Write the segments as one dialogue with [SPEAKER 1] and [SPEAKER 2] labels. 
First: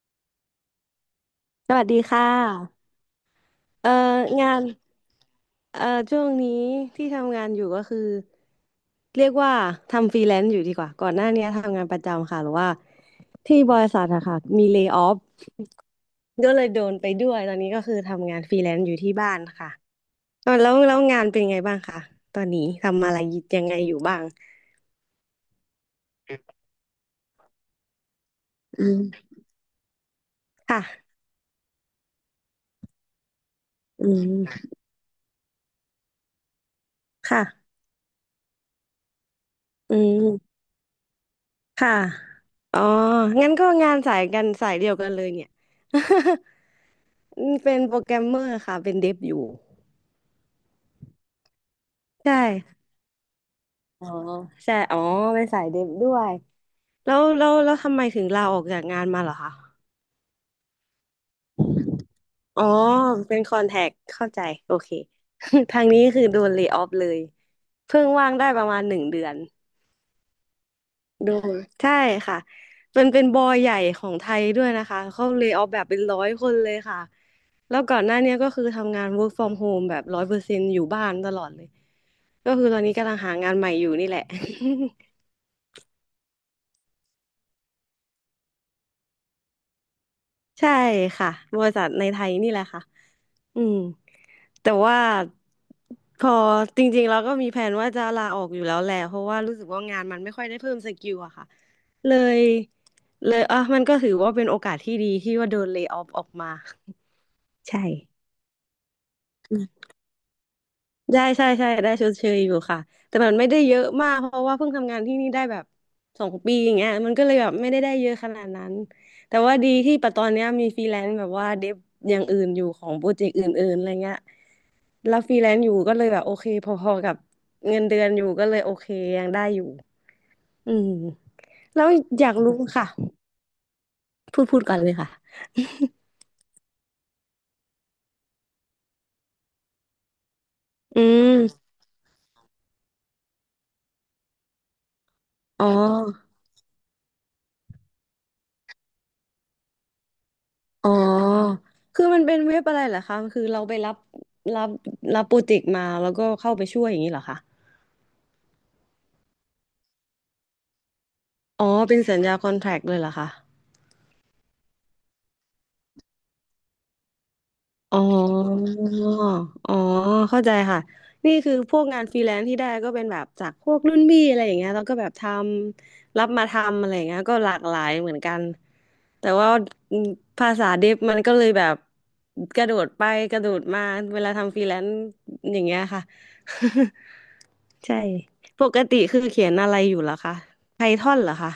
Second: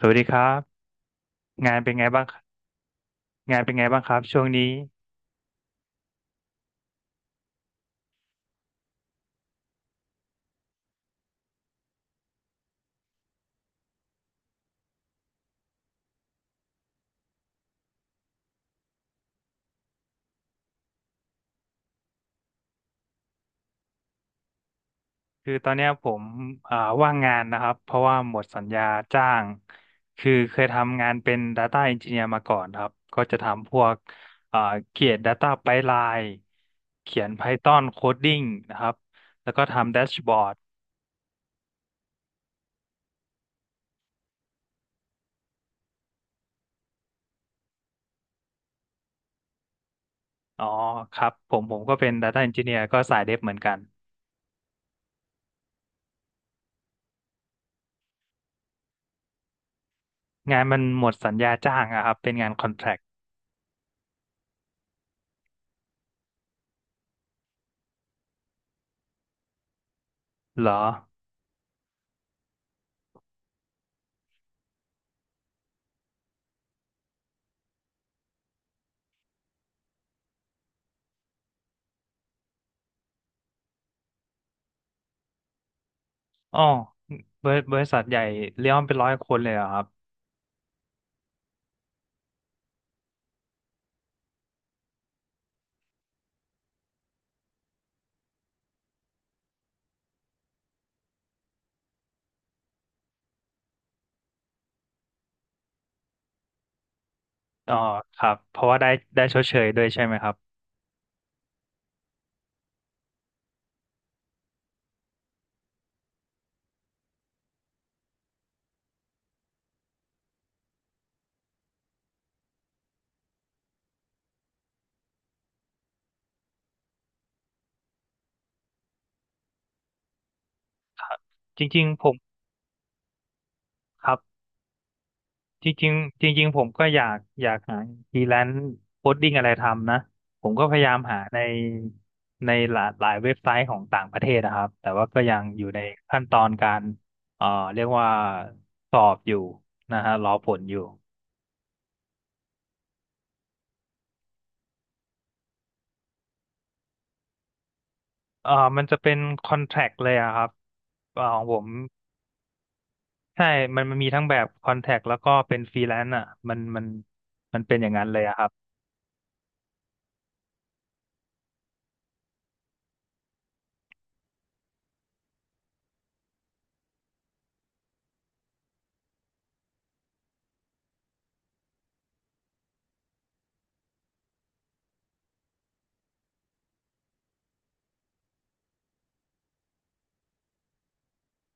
[SPEAKER 1] สวัสดีครับ
[SPEAKER 2] ส
[SPEAKER 1] งาน
[SPEAKER 2] วัส
[SPEAKER 1] เป็น
[SPEAKER 2] ดี
[SPEAKER 1] ไง
[SPEAKER 2] ค่
[SPEAKER 1] บ้าง
[SPEAKER 2] ะ
[SPEAKER 1] งานเป็นไง
[SPEAKER 2] เอ่อ
[SPEAKER 1] บ้างครับช่วง
[SPEAKER 2] งาน
[SPEAKER 1] นี้
[SPEAKER 2] เอ่อช่วงนี้ที่ทำงานอยู่ก็คือเรียกว่าทำฟรีแลนซ์อยู่ดีกว่าก่อนหน้านี้ทำงานประจำค่ะหรือว่าที่บริษัทอะค่ะมีเล y off ก็เลยโดนไปด้วยตอนนี้ก็คือทำงานฟรีแลนซ์อยู่ที่บ้านค่ะแล้วงานเป็นไงบ้างคะตอนนี้ทำอะไรยังไงอยู่บ้าง
[SPEAKER 1] คือตอนเนี้ยผมอ่าว่างงานนะครับเพราะว่าหมดสัญญา
[SPEAKER 2] อืม
[SPEAKER 1] จ้างคือเคยทำงาน
[SPEAKER 2] ค่ะ
[SPEAKER 1] เป็น Data Engineer มาก่อนครับก็จะทำพวก
[SPEAKER 2] อื
[SPEAKER 1] อ่า
[SPEAKER 2] ม
[SPEAKER 1] เขียน Data Pipeline เขียน
[SPEAKER 2] ค่ะ
[SPEAKER 1] Python Coding นะครับแล้วก็ทำ
[SPEAKER 2] อื
[SPEAKER 1] แดชบอร์ด
[SPEAKER 2] มค่ะอ๋องั้นก็งานสายสายเดียวกันเลยเนี่ย อืมเป็นโปรแกรมเมอร์ค่ะเป็นเดฟอยู่
[SPEAKER 1] อ๋อครับผมก็เป็น
[SPEAKER 2] ใช่
[SPEAKER 1] Data Engineer ก็สายเดฟเหมือนกัน
[SPEAKER 2] อ๋อใช่อ๋อเป็นสายเดฟด้วยแล้วทำไมถึงลาออกจากงานมาเหรอคะ
[SPEAKER 1] งานมันหมดสัญญาจ้างอะครับเป็นงาน
[SPEAKER 2] อ๋
[SPEAKER 1] ค
[SPEAKER 2] อ
[SPEAKER 1] อนแทรค
[SPEAKER 2] เป็นคอนแทคเข้าใจโอเค ทางนี้คือโดนเล y off เลยเพิ่งว่างได้ประมาณหนึ่งเดือน
[SPEAKER 1] เหรอ
[SPEAKER 2] โดูใช่ค่ะเป็นบอยใหญ่ของไทยด้วยนะคะเขาเล y off แบบเป็นร้อยคนเลยค่ะ แล้วก่อนหน้าเนี้ยก็คือทำงาน work from home แบบร้อยเปอร์เซ็นต์อยู่บ้านตลอดเลย ก็คือตอนนี้กำลังหางานใหม่อยู่นี่แหละ
[SPEAKER 1] อ๋อบริษัทใหญ่เลี้ยงเป็นร้อยคนเลยเหรอครับ
[SPEAKER 2] ใช่ค่ะบริษัทในไทยนี่แหละค่ะอืมแต่ว่า พอจริงๆเราก็มีแผนว่าจะลาออกอยู่แล้วแหละ เพราะว่ารู้สึกว่างานมันไม่ค่อยได้เพิ่มสกิลอะค่ะ เลยเลยอ่ะมันก็ถือว่าเป็นโอกาสที่ดีที่ว่าโดนเลย์ออฟออกมา
[SPEAKER 1] อ๋อ
[SPEAKER 2] ใช่
[SPEAKER 1] ครับเพราะว่าได้ชดเชยด้วยใช่ไหมครับ
[SPEAKER 2] ได้ใช่ได้ชดเชยอยู่ค่ะแต่มันไม่ได้เยอะมากเพราะว่าเพิ่งทำงานที่นี่ได้แบบสองปีอย่างเงี้ยมันก็เลยแบบไม่ได้เยอะขนาดนั้นแต่ว่าดีที่ปัจจุบันเนี้ยมีฟรีแลนซ์แบบว่าเดฟอย่างอื่นอยู่ของโปรเจกต์อื่นๆอะไรเงี้ยแล้วฟรีแลนซ์อยู่ก็เลยแบบโอเคพอๆกับเงินเดือนอยู่ก็เลยโอเคยังได้อยู่อืม
[SPEAKER 1] ครับจริ
[SPEAKER 2] แล้
[SPEAKER 1] ง
[SPEAKER 2] ว
[SPEAKER 1] ๆผม
[SPEAKER 2] อยากรู้ค่ะ
[SPEAKER 1] ครับ
[SPEAKER 2] พูดก่อนเลยค่ะ
[SPEAKER 1] จริงๆจริงๆผมก็อยากหาฟรีแลนซ์โคดดิ้งอะไรทำนะผมก็พยายา ม
[SPEAKER 2] อื
[SPEAKER 1] หา
[SPEAKER 2] ม
[SPEAKER 1] ในในหลายเว็บไซต์ของต่างประเทศนะครับแต่ว่าก็ยังอ
[SPEAKER 2] อ๋อ
[SPEAKER 1] ยู่ในขั้นตอนการเอ่อเรียกว่าสอบอยู่นะฮะรอผลอยู่
[SPEAKER 2] อ๋อคือมันเป็นเว็บอะไรเหรอคะคือเราไปรับรับรับโปรเจกต์มาแล้วก็เข้าไปช่วยอย่างนี้เหรอคะ
[SPEAKER 1] เอ่อมันจะเป็นคอนแท c t เลยอะครับของผม
[SPEAKER 2] อ๋อเป็นสัญญาคอนแทรคเลยเหรอคะ
[SPEAKER 1] ใช่มันมีทั้งแบบคอนแท c t แล้วก็เป็นฟรีแลนซ์อ่ะมันมันเป็นอย่าง
[SPEAKER 2] อ๋
[SPEAKER 1] นั้
[SPEAKER 2] อ
[SPEAKER 1] นเลยอะครับ
[SPEAKER 2] อ๋อเข้าใจค่ะ นี่คือพวกงานฟรีแลนซ์ที่ได้ก็เป็นแบบจากพวกรุ่นพี่อะไรอย่างเงี้ยแล้วก็แบบทำรับมาทำอะไรอย่างเงี้ยก็หลากหลายเหมือนกัน แต่ว่าอืมภาษาเดฟมันก็เลยแบบกระโดดไปกระโดดมา เวลาทำฟรีแลนซ์อย่างเงี้ยค่ะ ใช่ ปกติคือเขียนอะไรอยู่เหรอคะไพทอนเหรอคะ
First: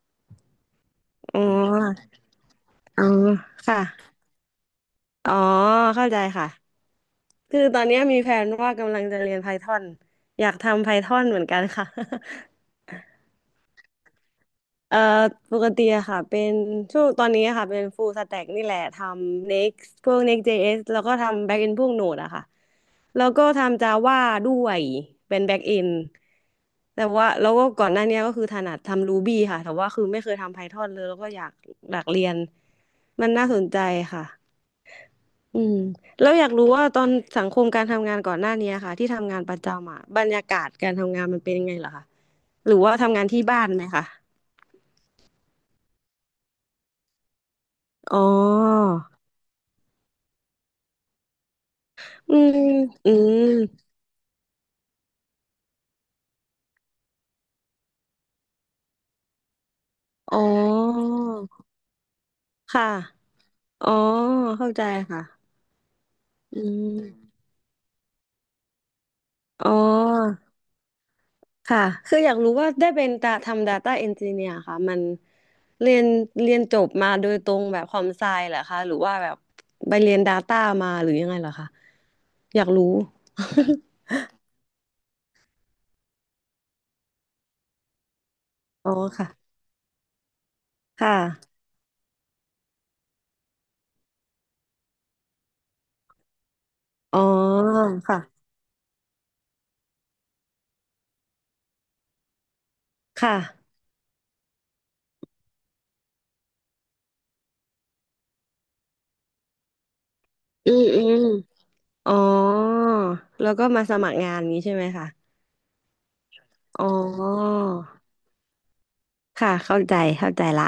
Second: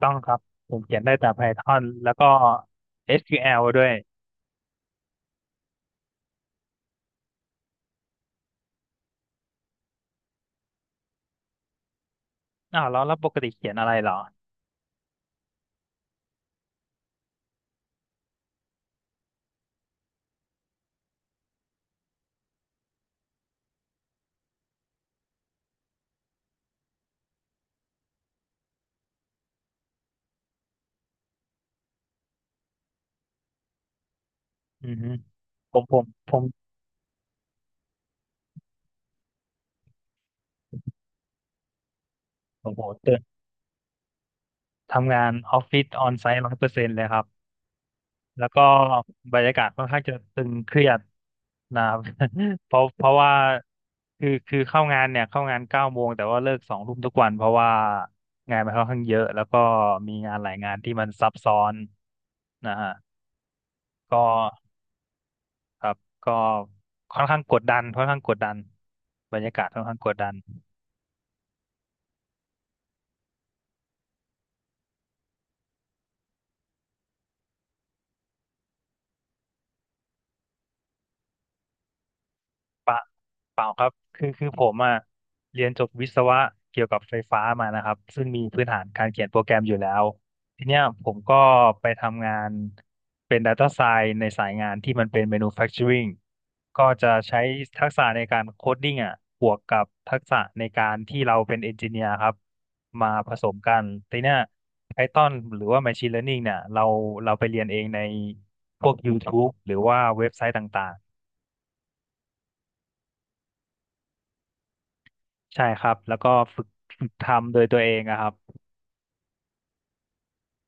[SPEAKER 1] ต้องครับผมเขียนได้แต่
[SPEAKER 2] อ๋อ
[SPEAKER 1] Python แล้วก็
[SPEAKER 2] อ๋อ
[SPEAKER 1] SQL ด้
[SPEAKER 2] ค่ะ
[SPEAKER 1] วย
[SPEAKER 2] อ๋อเข้าใจค่ะ คือตอนเนี้ยมีแผนว่ากำลังจะเรียนไพทอนอยากทำไพทอนเหมือนกันค่ะ
[SPEAKER 1] อ้าวแล้วแล้วปกติเขียนอะไรเหรอ
[SPEAKER 2] เอ่อปกติอะค่ะเป็นช่วงตอนนี้อะค่ะเป็น full stack นี่แหละทำ Next พวก Next.js แล้วก็ทำ backend พวก Node อะค่ะ แล้วก็ทำ Java ด้วยเป็นแบ็กเอนแต่ว่าแล้วก็ก่อนหน้าเนี้ยก็คือถนัดทำ Ruby ค่ะแต่ว่าคือไม่เคยทำ Python เลยแล้วก็อยากเรียนมันน่าสนใจค่ะ
[SPEAKER 1] อือฮึ
[SPEAKER 2] อื
[SPEAKER 1] ผ
[SPEAKER 2] ม
[SPEAKER 1] มผม
[SPEAKER 2] แล้
[SPEAKER 1] ผ
[SPEAKER 2] วอ
[SPEAKER 1] ม
[SPEAKER 2] ยากรู้ว่าตอนสังคมการทำงานก่อนหน้าเนี้ยค่ะที่ทำงานประจำอ่ะบรรยากาศการทำงานมันเป็นยังไงเหรอคะห
[SPEAKER 1] โอ้
[SPEAKER 2] รือ
[SPEAKER 1] โห
[SPEAKER 2] ว่า
[SPEAKER 1] เจ
[SPEAKER 2] ทำ
[SPEAKER 1] อ
[SPEAKER 2] งานที่บ้านไหมคะ
[SPEAKER 1] ทำงานออฟฟิศออนไซต์ร้อยเปอร์เซ็นต์เลยครับ
[SPEAKER 2] อ๋อ
[SPEAKER 1] แล้วก็บรรยากาศค่อนข้างจะตึงเครียดนะครับ
[SPEAKER 2] อืม
[SPEAKER 1] เพราะเพ
[SPEAKER 2] อื
[SPEAKER 1] ราะว่า
[SPEAKER 2] ม
[SPEAKER 1] คือเข้างานเนี่ยเข้างานเก้าโมงแต่ว่าเลิกสองทุ่มทุกวันเพราะว่างานมันค่อนข้างเยอะแล้วก็มีงาน
[SPEAKER 2] อ๋
[SPEAKER 1] หลายงานที่มัน
[SPEAKER 2] อ
[SPEAKER 1] ซับซ้อนนะ
[SPEAKER 2] ค่ะ
[SPEAKER 1] ฮะ
[SPEAKER 2] อ๋อ
[SPEAKER 1] ก็
[SPEAKER 2] เข้าใจค่ะ
[SPEAKER 1] ครับก็
[SPEAKER 2] อื
[SPEAKER 1] ค่อน
[SPEAKER 2] ม
[SPEAKER 1] ข้างกดดันค่อนข้างกดดัน บรรยากาศ
[SPEAKER 2] อ๋อ
[SPEAKER 1] ค่อนข้างกดดัน
[SPEAKER 2] ค่ะ คืออยากรู้ว่าได้เป็นตาทำ Data Engineer ค่ะมันเรียนเรียนจบมาโดยตรงแบบคอมไซเหรอคะหรือว่าแบบไปเรียน Data มาหรือยังไงเหรอคะอยากรู้
[SPEAKER 1] ปะเปล่าครับ คือผมอ่ะเรียนจบวิศวะเกี่ยวกับไฟฟ้ามานะครับ ซึ่งมีพื้นฐา น
[SPEAKER 2] อ๋อ
[SPEAKER 1] การเขีย
[SPEAKER 2] ค่ะ
[SPEAKER 1] นโปรแกรมอยู่แล้ว ทีเนี้ยผ
[SPEAKER 2] ค่ะ
[SPEAKER 1] มก็ไปทำงานเป็น Data Science ในสายงานที่มันเป็น Manufacturing ก็จะ
[SPEAKER 2] อ๋อ
[SPEAKER 1] ใช้ทักษะในกา
[SPEAKER 2] ค่ะ
[SPEAKER 1] รโคดดิ้งอ่ะบวกกับทักษะในการที่เราเป็นเอนจิเนียร์ครับ มาผ
[SPEAKER 2] ค่ะ
[SPEAKER 1] สมกันทีเนี้ย Python หรือว่า Machine Learning เนี่ยเราไปเรียนเองในพวก YouTube หรือว่าเว็บไซต์
[SPEAKER 2] อืม
[SPEAKER 1] ต่าง
[SPEAKER 2] อืมอ๋อแล้วก็มาสมัครงานนี้ใช่ไหมคะ
[SPEAKER 1] ใช่ครับแล้วก็ฝึก
[SPEAKER 2] อ๋อ
[SPEAKER 1] ฝึกทำโดยตัวเองอะครับ
[SPEAKER 2] ค่ะเข้าใจละ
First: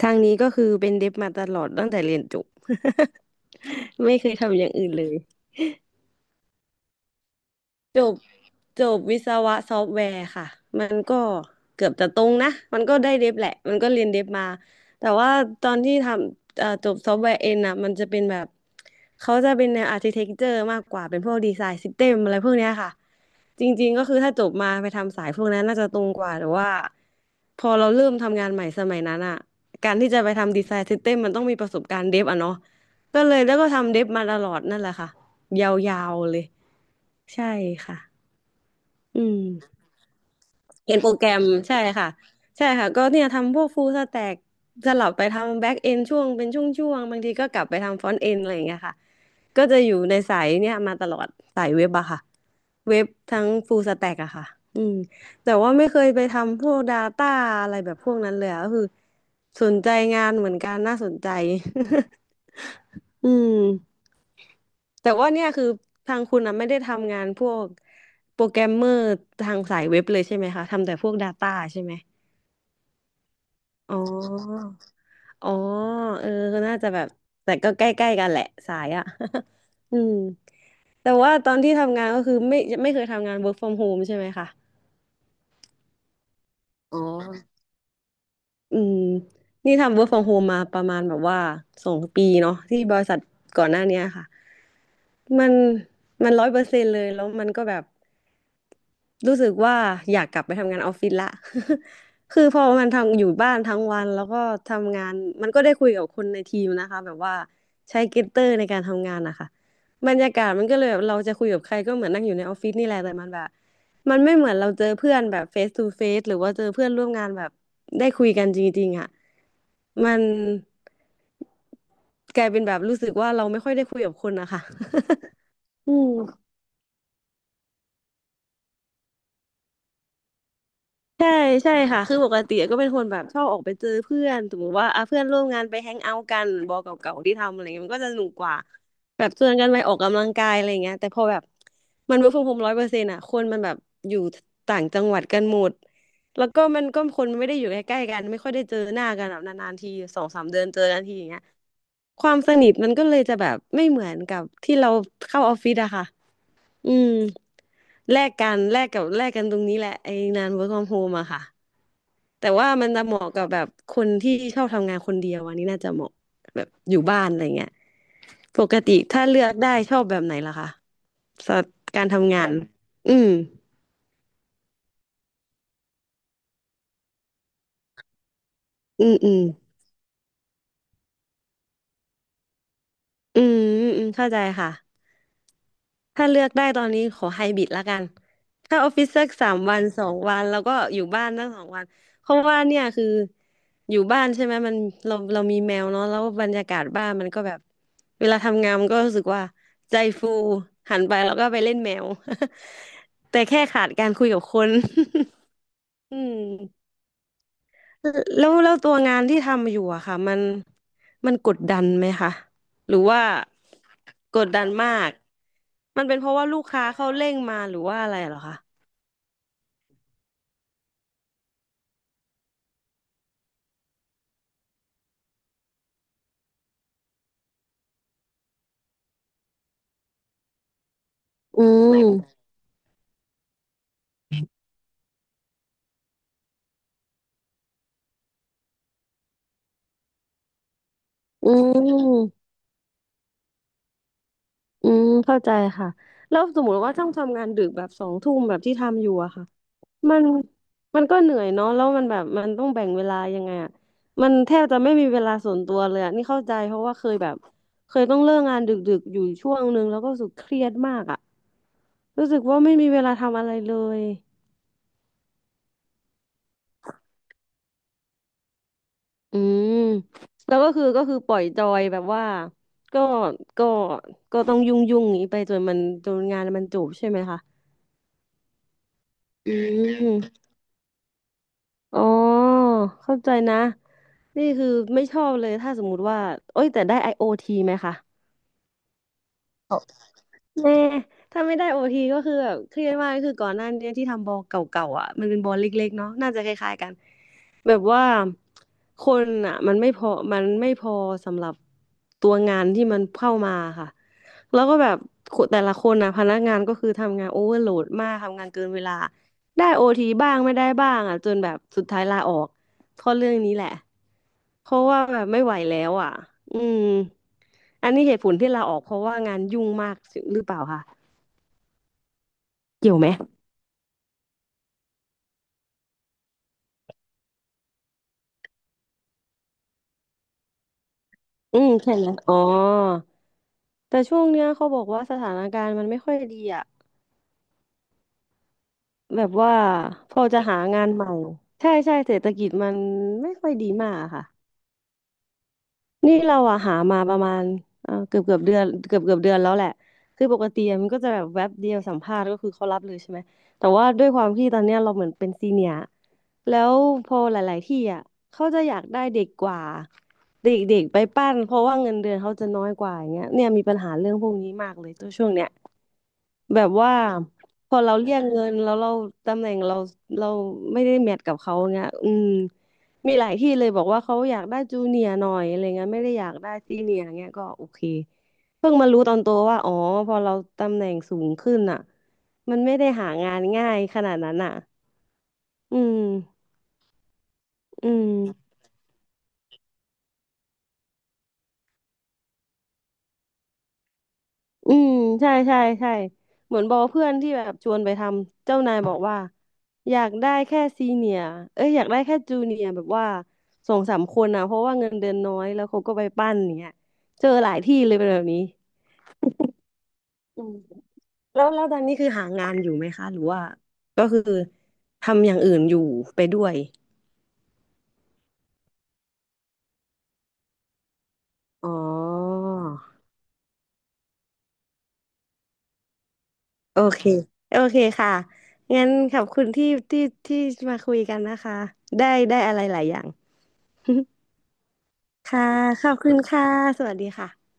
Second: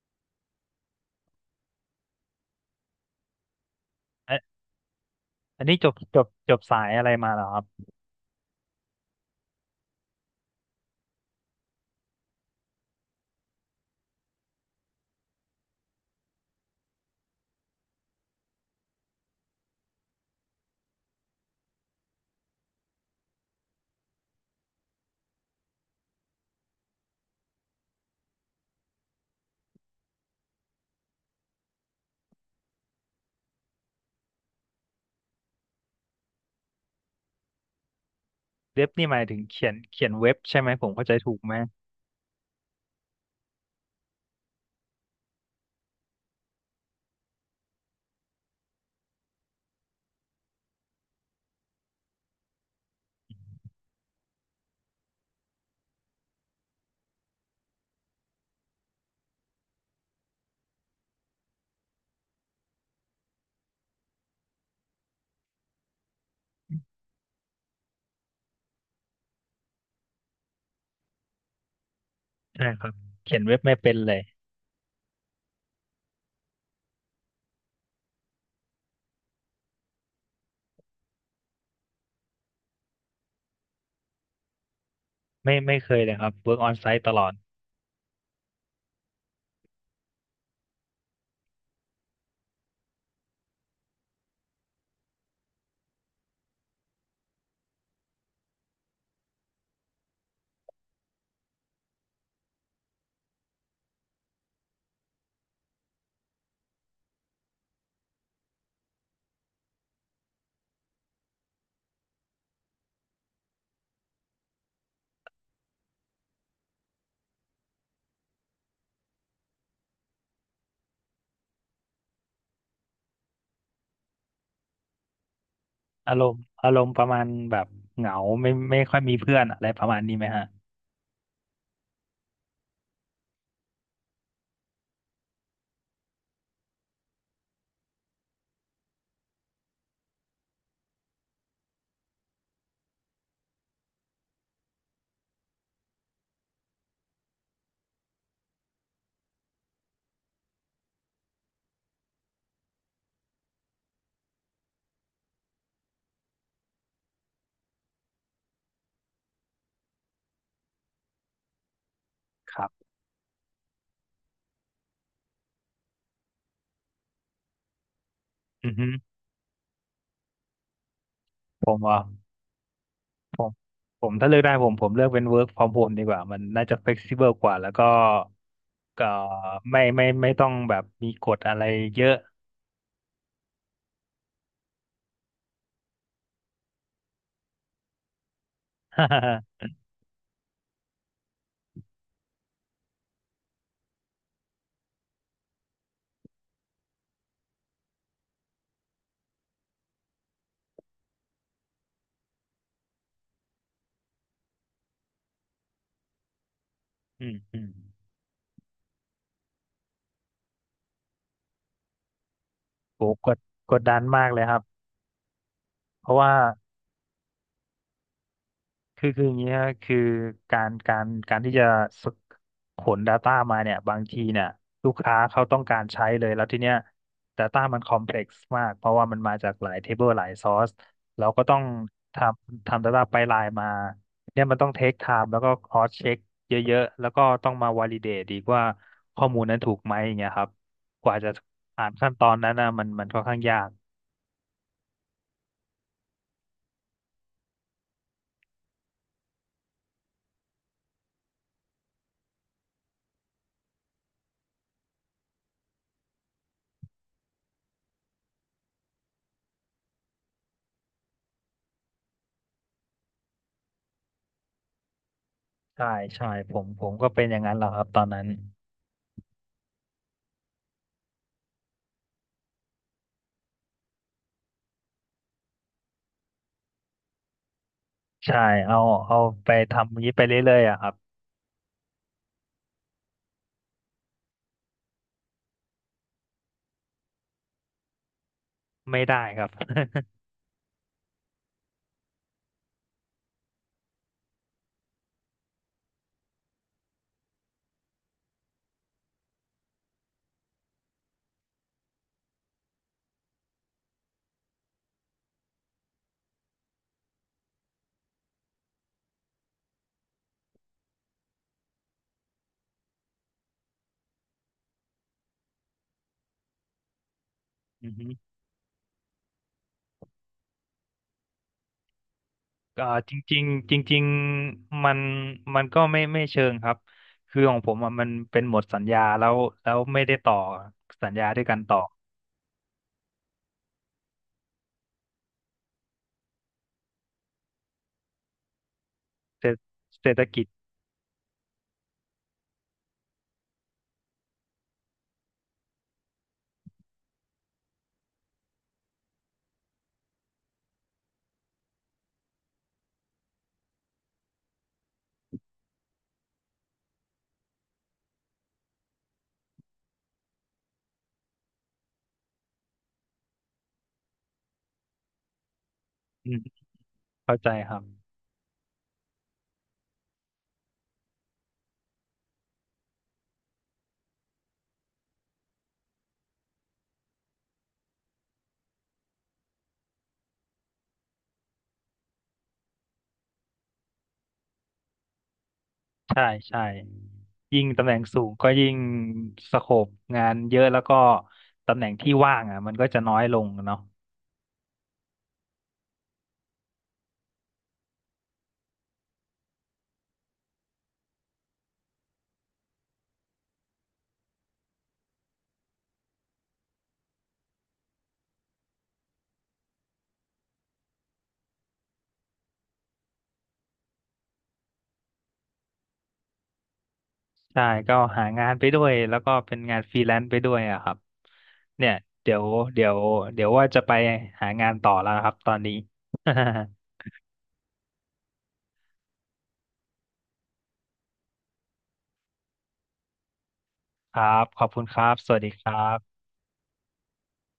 [SPEAKER 2] ทางนี้ก็คือเป็นเดฟมาตลอดตั้งแต่เรียนจบ ไม่เค
[SPEAKER 1] อั
[SPEAKER 2] ย
[SPEAKER 1] น
[SPEAKER 2] ทำอย่างอื่นเลย
[SPEAKER 1] อันนี้จบสายอะไรมาเหรอครับ
[SPEAKER 2] จบจบวิศวะซอฟต์แวร์ค่ะมันก็เกือบจะตรงนะมันก็ได้เดฟแหละมันก็เรียนเดฟมาแต่ว่าตอนที่ทำจบซอฟต์แวร์เอ็นอ่ะมันจะเป็นแบบเขาจะเป็นแนวอาร์ติเทคเจอร์มากกว่าเป็นพวกดีไซน์ซิสเต็มอะไรพวกเนี้ยค่ะจริงๆก็คือถ้าจบมาไปทำสายพวกนั้นน่าจะตรงกว่าแต่ว่าพอเราเริ่มทำงานใหม่สมัยนั้นอ่ะการที่จะไปทำดีไซน์ซิสเต็มมันต้องมีประสบการณ์เดฟอ่ะเนาะก็เลยแล้วก็ทำเดฟมาตลอดนั่นแหละค่ะยาวๆเลยใช่ค่ะ
[SPEAKER 1] เว็บนี่หมาย
[SPEAKER 2] อื
[SPEAKER 1] ถึง
[SPEAKER 2] ม
[SPEAKER 1] เขียนเว็บใช่ไหมผม
[SPEAKER 2] เขียน
[SPEAKER 1] เข้า
[SPEAKER 2] โปร
[SPEAKER 1] ใจ
[SPEAKER 2] แกร
[SPEAKER 1] ถูก
[SPEAKER 2] ม
[SPEAKER 1] ไหม
[SPEAKER 2] ใช่ค่ะใช่ค่ะก็เนี่ยทำพวกฟูลสแต็กสลับไปทำแบ็กเอนช่วงเป็นช่วงๆบางทีก็กลับไปทำฟรอนต์เอนอะไรอย่างเงี้ยค่ะก็จะอยู่ในสายเนี่ยมาตลอดสายเว็บอะค่ะเว็บทั้งฟูลสแต็กอะค่ะอืมแต่ว่าไม่เคยไปทำพวก Data อะไรแบบพวกนั้นเลยอะก็คือสนใจงานเหมือนกันน่าสนใจ อืม แต่ว่าเนี่ยคือทางคุณนะไม่ได้ทำงานพวกโปรแกรมเมอร์ทางสายเว็บเลยใช่ไหมคะทำแต่พวก Data ใช่ไหม
[SPEAKER 1] ใช่ครับเขียนเว็บไม่เป็
[SPEAKER 2] อ๋
[SPEAKER 1] นเลย
[SPEAKER 2] อ อ๋อเออก็น่าจะแบบแต่ก็ใกล้ๆกันแหละสายอ่ะ อืมแต่ว่าตอนที่ทำงานก็คือไม่เคยทำงาน work from home ใช่ไหมคะ
[SPEAKER 1] ไม่เคยเลยครับ work on
[SPEAKER 2] อ๋อ
[SPEAKER 1] site ตลอด
[SPEAKER 2] อืมนี่ทำ work from home มาประมาณแบบว่าสองปีเนาะที่บริษัทก่อนหน้าเนี้ยค่ะ มันมัน100%เลยแล้วมันก็แบบรู้สึกว่าอยากกลับไปทำงานออฟฟิศละ คือพอมันทำอยู่บ้านทั้งวันแล้วก็ทำงานมันก็ได้คุยกับคนในทีมนะคะแบบว่าใช้เกตเตอร์ในการทำงานนะคะบรรยากาศมันก็เลยแบบเราจะคุยกับใครก็เหมือนนั่งอยู่ในออฟฟิศนี่แหละแต่มันแบบมันไม่เหมือนเราเจอเพื่อนแบบเฟสทูเฟสหรือว่าเจอเพื่อนร่วมงานแบบได้คุยกันจริงๆอ่ะมันกลายเป็นแบบรู้สึกว่าเราไม่ค่อยได้คุยกับคนนะคะ อืม
[SPEAKER 1] อารมณ์ประมาณแบบเหงาไม่ค่อยมีเพื่อนอะไรประมาณนี้ไหมฮะ
[SPEAKER 2] ใช่ใช่ค่ะคือปกติก็เป็นคนแบบชอบออกไปเจอเพื่อนสมมติว่าอ่ะเพื่อนร่วมงานไปแฮงเอาท์กันบอเก่าๆที่ทำอะไรเงี้ยมันก็จะสนุกกว่าแบบชวนกันไปออกกำลังกายอะไรเงี้ยแต่พอแบบมันเวิร์กฟรอมโฮมร้อยเปอร์เซ็นต์อ่ะคนมันแบบอยู่ต่างจังหวัดกันหมดแล้วก็มันก็คนไม่ได้อยู่ใกล้ๆกันไม่ค่อยได้เจอหน้ากันแบบนานๆทีสองสามเดือนเจอกันทีอย่างเงี้ยความสนิทมันก็เลยจะแบบไม่เหมือนกับที่เราเข้าออฟฟิศอะค่ะอืม แลกกันตรงนี้แหละไอ้งาน work from home อะค่ะแต่
[SPEAKER 1] ครั
[SPEAKER 2] ว่ามั
[SPEAKER 1] บ
[SPEAKER 2] นจะเหมาะกับแบบคนที่ชอบทำงานคนเดียวอันนี้น่าจะเหมาะแบบอยู่บ้านอะไรเงี้ยป
[SPEAKER 1] อือ
[SPEAKER 2] ก
[SPEAKER 1] ฮึ
[SPEAKER 2] ติถ้าเลือกได้ชอบแบบไหนล่ะคะสำหรั
[SPEAKER 1] ผ
[SPEAKER 2] บ
[SPEAKER 1] มว่า
[SPEAKER 2] การทำงานอืม
[SPEAKER 1] ผมผมถ้าเลือกได้ผมเลือกเป็น work from home ดีกว่ามันน่าจะ flexible กว่าแล้วก็
[SPEAKER 2] อื
[SPEAKER 1] ก็
[SPEAKER 2] มอืม
[SPEAKER 1] ไม่ต้องแบบมีกฎอะไรเยอะ
[SPEAKER 2] อืมอืมเข้าใจค่ะ ถ้าเลือกได้ตอนนี้ขอไฮบริดละกัน ถ้าออฟฟิศสักสาม วันสองวันแล้วก็อยู่บ้านตั้งสองวัน เพราะว่าเนี่ยคืออยู่บ้านใช่ไหมมันเรามีแมวเนาะแล้วบรรยากาศบ้านมันก็แบบเวลาทำงานมันก็รู้สึกว่าใจฟูหันไปแล้วก็ไปเล่นแมว แต่แค่ขาดการคุยกับคน อืม
[SPEAKER 1] อืม
[SPEAKER 2] แล้วแล้วตัวงานที่ทำอยู่อะค่ะมันกดดันไหมคะหรื
[SPEAKER 1] โห
[SPEAKER 2] อว่า
[SPEAKER 1] กดดันมากเล
[SPEAKER 2] ก
[SPEAKER 1] ย
[SPEAKER 2] ด
[SPEAKER 1] ครับ
[SPEAKER 2] ดันมากมัน
[SPEAKER 1] เพ
[SPEAKER 2] เป็
[SPEAKER 1] ราะ
[SPEAKER 2] นเพ
[SPEAKER 1] ว่า
[SPEAKER 2] ราะว่าลูกค้าเขาเร่งมาหรือว่าอะไรเหรอคะ
[SPEAKER 1] คืออย่างเงี้ยคือการที่จะสกขน Data มาเนี่ยบางทีเนี่ยลูกค้าเขาต้องการใช้เลยแล้วทีเนี้ย Data มันคอมเพล็กซ์มากเพราะว่ามันมาจากหลายเทเบิลหลายซอสเราก็ต้อง
[SPEAKER 2] อื
[SPEAKER 1] ท
[SPEAKER 2] ม
[SPEAKER 1] ทำ Data ไปไลน์มาเนี่ยมันต้องเทคไทม์แล้วก็คอสเช็คเยอะๆแล้วก็ต้องมาวอลิเดตอีกว่าข้อมูลนั้นถูกไหมอย่างเงี้ยครับกว่าจะ
[SPEAKER 2] อื
[SPEAKER 1] ผ่านขั้นตอน
[SPEAKER 2] ม
[SPEAKER 1] นั้นนะมันค่อนข้างยาก
[SPEAKER 2] อืมเข้าใจค่ะแล้วสมมติว่าต้องทำงานดึกแบบสองทุ่มแบบที่ทำอยู่อะค่ะ มันมันก็เหนื่อยเนาะแล้วมันแบบมันต้องแบ่งเวลายังไงอ่ะมันแทบจะไม่มีเวลาส่วนตัวเลยอ่ะนี่เข้าใจเพราะว่าเคยแบบเคยต้องเลิกงานดึกๆอยู่ช่วงนึงแล้วก็รู้สึกเครียดมากอ่ะรู้สึกว่าไม่มีเวลาทำอะไรเลย
[SPEAKER 1] ใช่ใช่ผมก็เป็นอย่างนั้นแหละครับตอนนั้น
[SPEAKER 2] อืมแล้วก็คือปล่อยจอยแบบว่าก็ก็ก็ต้องยุ่งนี้ไปจนมันจนงานมันจบใช่ไหมคะ
[SPEAKER 1] ใช่เอาเอาไป
[SPEAKER 2] อื
[SPEAKER 1] ทำอย่างนี้ไป
[SPEAKER 2] ม
[SPEAKER 1] เรื่อยๆอะครับ
[SPEAKER 2] อ๋อเข้าใจนะนี่คือไม่ชอบเลยถ้าสมมุติว่าโอ้ยแต่ได้ IoT ไหมคะ
[SPEAKER 1] ไม่ได้ครับ
[SPEAKER 2] แน่ถ้าไม่ได้ OT ก็คือแบบเครียดมากคือก่อนหน้านี้ที่ทำบอลเก่าๆอ่ะมันเป็นบอลเล็กๆเนาะน่าจะคล้ายๆกัน แบบว่าคนอ่ะมันไม่พอสำหรับตัวงานที่มันเข้ามาค่ะแล้วก็แบบแต่ละคนนะพนักงานก็คือทำงานโอเวอร์โหลดมากทำงานเกินเวลาได้โอทีบ้างไม่ได้บ้างอ่ะจนแบบสุดท้ายลาออกเพราะเรื่องนี้แหละเพราะว่าแบบไม่ไหวแล้วอ่ะอืม
[SPEAKER 1] อื
[SPEAKER 2] อัน
[SPEAKER 1] อ
[SPEAKER 2] นี้
[SPEAKER 1] ฮึ
[SPEAKER 2] เหตุผลที่ลาออกเพราะว่างานยุ่งมากหรือเปล่าคะ
[SPEAKER 1] ก็
[SPEAKER 2] เกี่ยวไหม
[SPEAKER 1] จริงๆจริงๆมันมันก็ไม่เชิงครับคือของผมอะมันเป็นหมดสัญญาแล้วแล้วไม่ได้ต่อสัญญาด้วยกั
[SPEAKER 2] อื
[SPEAKER 1] น
[SPEAKER 2] ม
[SPEAKER 1] ต่อ
[SPEAKER 2] ใช่ไหมอ๋อแต่ช่วงเนี้ยเขาบอกว่าสถานการณ์มันไม่ค่อยดีอ่ะ แบบ
[SPEAKER 1] เศร
[SPEAKER 2] ว่า
[SPEAKER 1] ษเศร
[SPEAKER 2] พ
[SPEAKER 1] ษฐ
[SPEAKER 2] อจะ
[SPEAKER 1] กิจ
[SPEAKER 2] หางานใหม่ใช่ใช่เศรษฐกิจมันไม่ค่อยดีมากอะค่ะนี่เราอะหามาประมาณเออเกือบเดือนเกือบเดือนแล้วแหละคือปกติอะมันก็จะแบบแวบเดียวสัมภาษณ์ก็คือเขารับเลยใช่ไหมแต่ว่าด้วยความที่ตอนเนี้ยเราเหมือนเป็นซีเนียร์แล้วพอหลายๆที่อะเขาจะอยากได้เด็กกว่าเด็กๆ ไปปั้นเพราะว่าเงินเดือนเขาจะน้อยกว่าอย่างเงี้ยเนี่ยมีปัญหาเรื่องพวกนี้มากเลยตัวช่วงเนี้ย
[SPEAKER 1] อืม
[SPEAKER 2] แบบว่า
[SPEAKER 1] เข้าใจ
[SPEAKER 2] พ
[SPEAKER 1] ค
[SPEAKER 2] อ
[SPEAKER 1] รับ
[SPEAKER 2] เราเรียกเงินแล้วเราตำแหน่งเราไม่ได้แมทกับเขาเงี้ยอืมมีหลายที่เลยบอกว่าเขาอยากได้จูเนียร์หน่อยอะไรเงี้ยไม่ได้อยากได้ซีเนียร์เงี้ยก็โอเคเพิ่งมารู้ตอนโตว่าอ๋อพอเราตำแหน่งสูงขึ้นอ่ะมันไม่ได้หางานง่ายขนาดนั้นอ่ะอืม
[SPEAKER 1] ใช่ใช่ยิ่งตำ
[SPEAKER 2] อื
[SPEAKER 1] แหน่ง
[SPEAKER 2] ม
[SPEAKER 1] สูงก็ยิ่งสโคปงานเยอะแล้วก็ตำแหน่งที่ว่างอ่ะมันก็จะน้อยลงเนาะ
[SPEAKER 2] อืมใช่ใช่ใช่เหมือนบอกเพื่อนที่แบบชวนไปทำเจ้านายบอกว่าอยากได้แค่ซีเนียเอ้ยอยากได้แค่จูเนียแบบว่าสองสามคนนะเพราะว่าเงินเดือนน้อยแล้วเขาก็ไปปั้นอย่างเงี้ยเจอหลายที่เลยเป็นแบบนี้อืมแล้วแล้วตอนนี้คือหางานอยู่ไหมคะหรือว่าก็คือทำอย่างอื่นอยู่ไปด้วย
[SPEAKER 1] ใช่ก็หางานไปด้วยแล้วก็เป็นงานฟรีแลนซ์ไปด้วยอะครับ
[SPEAKER 2] อ๋อ
[SPEAKER 1] เนี่ยเดี๋ยวเดี๋ยวเดี๋ยวว่าจะไปหางานต่อแล้วนะครับตอนนี้
[SPEAKER 2] โอเค โอเคค่ะงั้นขอบคุณที่ที่มาคุยกันนะคะได้ได้อะไรหลายอย่าง
[SPEAKER 1] ครับขอบคุณครับสวัส
[SPEAKER 2] ค่ะ
[SPEAKER 1] ดีครั
[SPEAKER 2] ขอบคุณ
[SPEAKER 1] บ
[SPEAKER 2] ค่ะ สวัสดีค่ะ